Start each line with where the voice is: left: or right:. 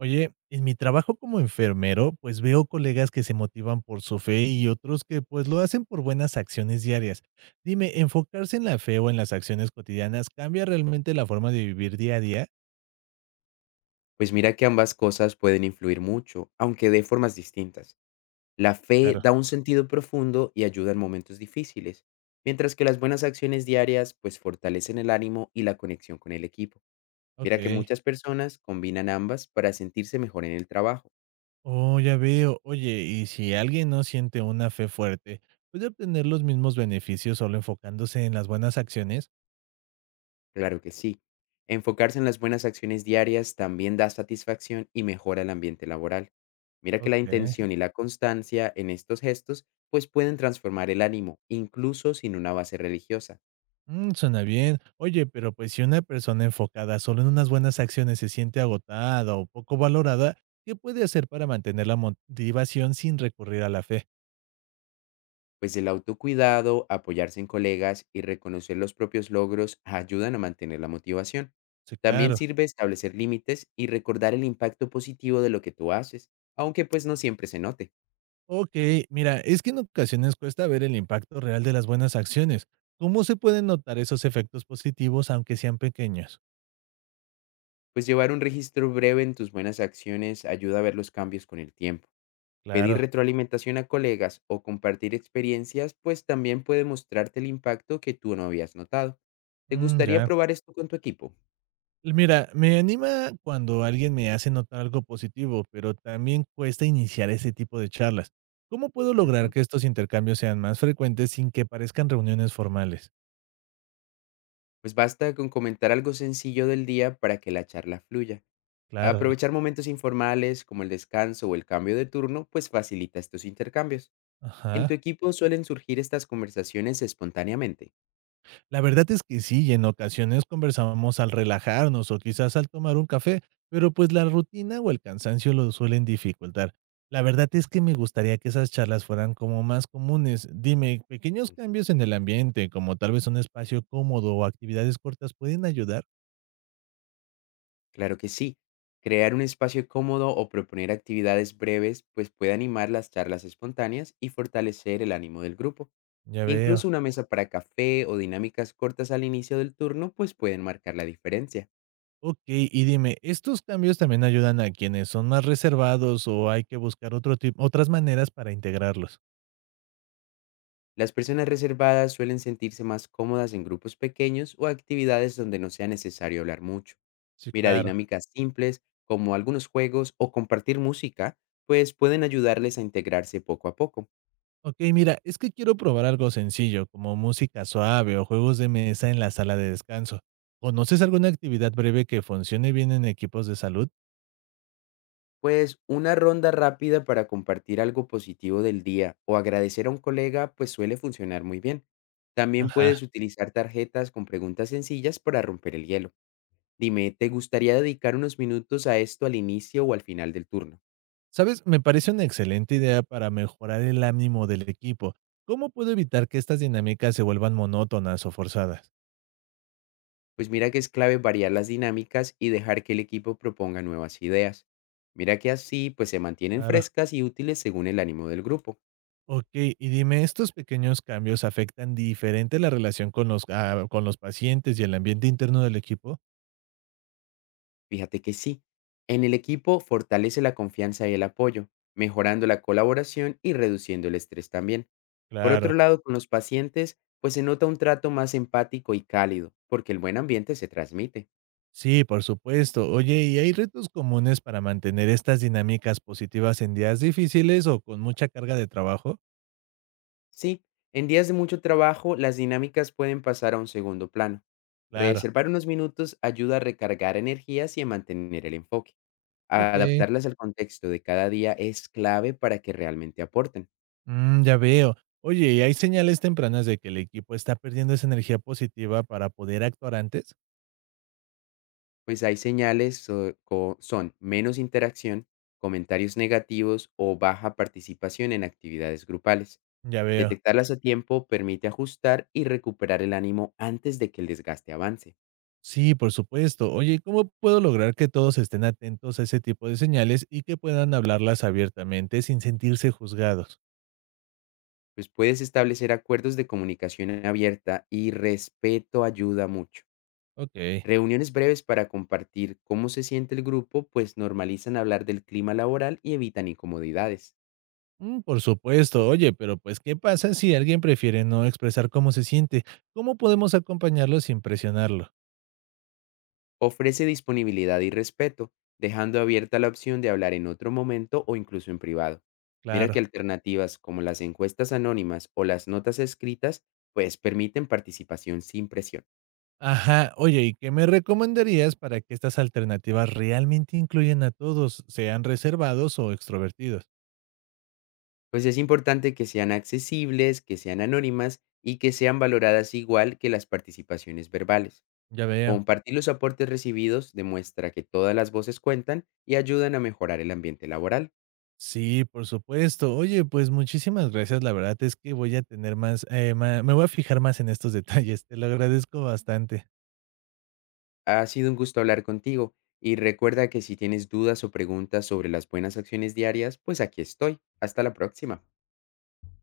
right: Oye, en mi trabajo como enfermero, pues veo colegas que se motivan por su fe y otros que pues lo hacen por buenas acciones diarias. Dime, ¿enfocarse en la fe o en las acciones cotidianas cambia realmente la forma de vivir día a día?
left: Pues mira que ambas cosas pueden influir mucho, aunque de formas distintas. La fe
right: Claro.
left: da un sentido profundo y ayuda en momentos difíciles, mientras que las buenas acciones diarias pues fortalecen el ánimo y la conexión con el equipo. Mira que
right: Ok.
left: muchas personas combinan ambas para sentirse mejor en el trabajo.
right: Oh, ya veo. Oye, y si alguien no siente una fe fuerte, ¿puede obtener los mismos beneficios solo enfocándose en las buenas acciones?
left: Claro que sí. Enfocarse en las buenas acciones diarias también da satisfacción y mejora el ambiente laboral. Mira que la
right: Ok.
left: intención y la constancia en estos gestos pues pueden transformar el ánimo, incluso sin una base religiosa.
right: Mm, suena bien. Oye, pero pues si una persona enfocada solo en unas buenas acciones se siente agotada o poco valorada, ¿qué puede hacer para mantener la motivación sin recurrir a la fe?
left: Pues el autocuidado, apoyarse en colegas y reconocer los propios logros ayudan a mantener la motivación.
right: Sí,
left: También
right: claro.
left: sirve establecer límites y recordar el impacto positivo de lo que tú haces, aunque pues no siempre se note.
right: Ok, mira, es que en ocasiones cuesta ver el impacto real de las buenas acciones. ¿Cómo se pueden notar esos efectos positivos aunque sean pequeños?
left: Pues llevar un registro breve en tus buenas acciones ayuda a ver los cambios con el tiempo.
right: Claro.
left: Pedir retroalimentación a colegas o compartir experiencias pues también puede mostrarte el impacto que tú no habías notado. ¿Te
right: Mm,
left: gustaría
right: ya.
left: probar esto con tu equipo?
right: Mira, me anima cuando alguien me hace notar algo positivo, pero también cuesta iniciar ese tipo de charlas. ¿Cómo puedo lograr
left: Ujú.
right: que estos intercambios sean más frecuentes sin que parezcan reuniones formales?
left: Pues basta con comentar algo sencillo del día para que la charla fluya.
right: Claro.
left: Aprovechar momentos informales como el descanso o el cambio de turno, pues facilita estos intercambios. ¿En
right: Ajá.
left: tu equipo suelen surgir estas conversaciones espontáneamente?
right: La verdad es que sí, y en ocasiones conversamos al relajarnos o quizás al tomar un café, pero pues la rutina o el cansancio lo suelen dificultar. La verdad es que me gustaría que esas charlas fueran como más comunes. Dime, pequeños
left: Ujú,
right: cambios en el ambiente, como tal vez un espacio cómodo o actividades cortas, ¿pueden ayudar?
left: claro que sí. Crear un espacio cómodo o proponer actividades breves, pues puede animar las charlas espontáneas y fortalecer el ánimo del grupo.
right: Ya veo.
left: Incluso una mesa para café o dinámicas cortas al inicio del turno, pues pueden marcar la diferencia.
right: Ok, y dime, ¿estos cambios también ayudan a quienes son más reservados o hay que buscar otro tipo, otras maneras para integrarlos?
left: Las personas reservadas suelen sentirse más cómodas en grupos pequeños o actividades donde no sea necesario hablar mucho.
right: Sí,
left: Mira,
right: claro.
left: dinámicas simples, como algunos juegos o compartir música, pues pueden ayudarles a integrarse poco a poco.
right: Ok, mira, es que quiero probar algo sencillo, como música suave o juegos de mesa en la sala de descanso. ¿Conoces alguna actividad breve que funcione bien en equipos de salud?
left: Pues una ronda rápida para compartir algo positivo del día o agradecer a un colega, pues suele funcionar muy bien. También
right: Ajá.
left: puedes utilizar tarjetas con preguntas sencillas para romper el hielo. Dime, ¿te gustaría dedicar unos minutos a esto al inicio o al final del turno?
right: Sabes, me parece una excelente idea para mejorar el ánimo del equipo. ¿Cómo puedo evitar que estas dinámicas se vuelvan monótonas o forzadas?
left: Pues mira que es clave variar las dinámicas y dejar que el equipo proponga nuevas ideas. Mira que así pues se mantienen
right: Claro.
left: frescas y útiles según el ánimo del grupo.
right: Ok, y dime, ¿estos pequeños cambios afectan diferente la relación con los, con los pacientes y el ambiente interno del equipo?
left: Fíjate que sí, en el equipo fortalece la confianza y el apoyo, mejorando la colaboración y reduciendo el estrés también. Por
right: Claro.
left: otro lado, con los pacientes pues se nota un trato más empático y cálido, porque el buen ambiente se transmite.
right: Sí, por supuesto. Oye, ¿y hay retos comunes para mantener estas dinámicas positivas en días difíciles o con mucha carga de trabajo?
left: Sí, en días de mucho trabajo, las dinámicas pueden pasar a un segundo plano.
right: Claro.
left: Reservar unos minutos ayuda a recargar energías y a mantener el enfoque.
right: Ok.
left: Adaptarlas al contexto de cada día es clave para que realmente aporten,
right: Mm, ya veo. Oye, ¿y hay señales tempranas de que el equipo está perdiendo esa energía positiva para poder actuar antes?
left: pues hay señales son menos interacción, comentarios negativos o baja participación en actividades grupales.
right: Ya veo.
left: Detectarlas a tiempo permite ajustar y recuperar el ánimo antes de que el desgaste avance.
right: Sí, por supuesto. Oye, ¿cómo puedo lograr que todos estén atentos a ese tipo de señales y que puedan hablarlas abiertamente sin sentirse juzgados?
left: Pues puedes establecer acuerdos de comunicación abierta y respeto ayuda mucho.
right: Ok.
left: Reuniones breves para compartir cómo se siente el grupo, pues normalizan hablar del clima laboral y evitan incomodidades.
right: Mm, por supuesto, oye, pero pues, ¿qué pasa si alguien prefiere no expresar cómo se siente? ¿Cómo podemos acompañarlo sin presionarlo?
left: Ofrece disponibilidad y respeto, dejando abierta la opción de hablar en otro momento o incluso en privado. Mira
right: Claro.
left: que alternativas como las encuestas anónimas o las notas escritas, pues permiten participación sin presión.
right: Ajá, oye, ¿y qué me recomendarías para que estas alternativas realmente incluyan a todos, sean reservados o extrovertidos?
left: Pues es importante que sean accesibles, que sean anónimas y que sean valoradas igual que las participaciones verbales.
right: Ya veo.
left: Compartir los aportes recibidos demuestra que todas las voces cuentan y ayudan a mejorar el ambiente laboral.
right: Sí, por supuesto. Oye, pues muchísimas gracias. La verdad es que voy a tener me voy a fijar más en estos detalles. Te lo agradezco bastante.
left: Ha sido un gusto hablar contigo y recuerda que si tienes dudas o preguntas sobre las buenas acciones diarias, pues aquí estoy. Hasta la próxima.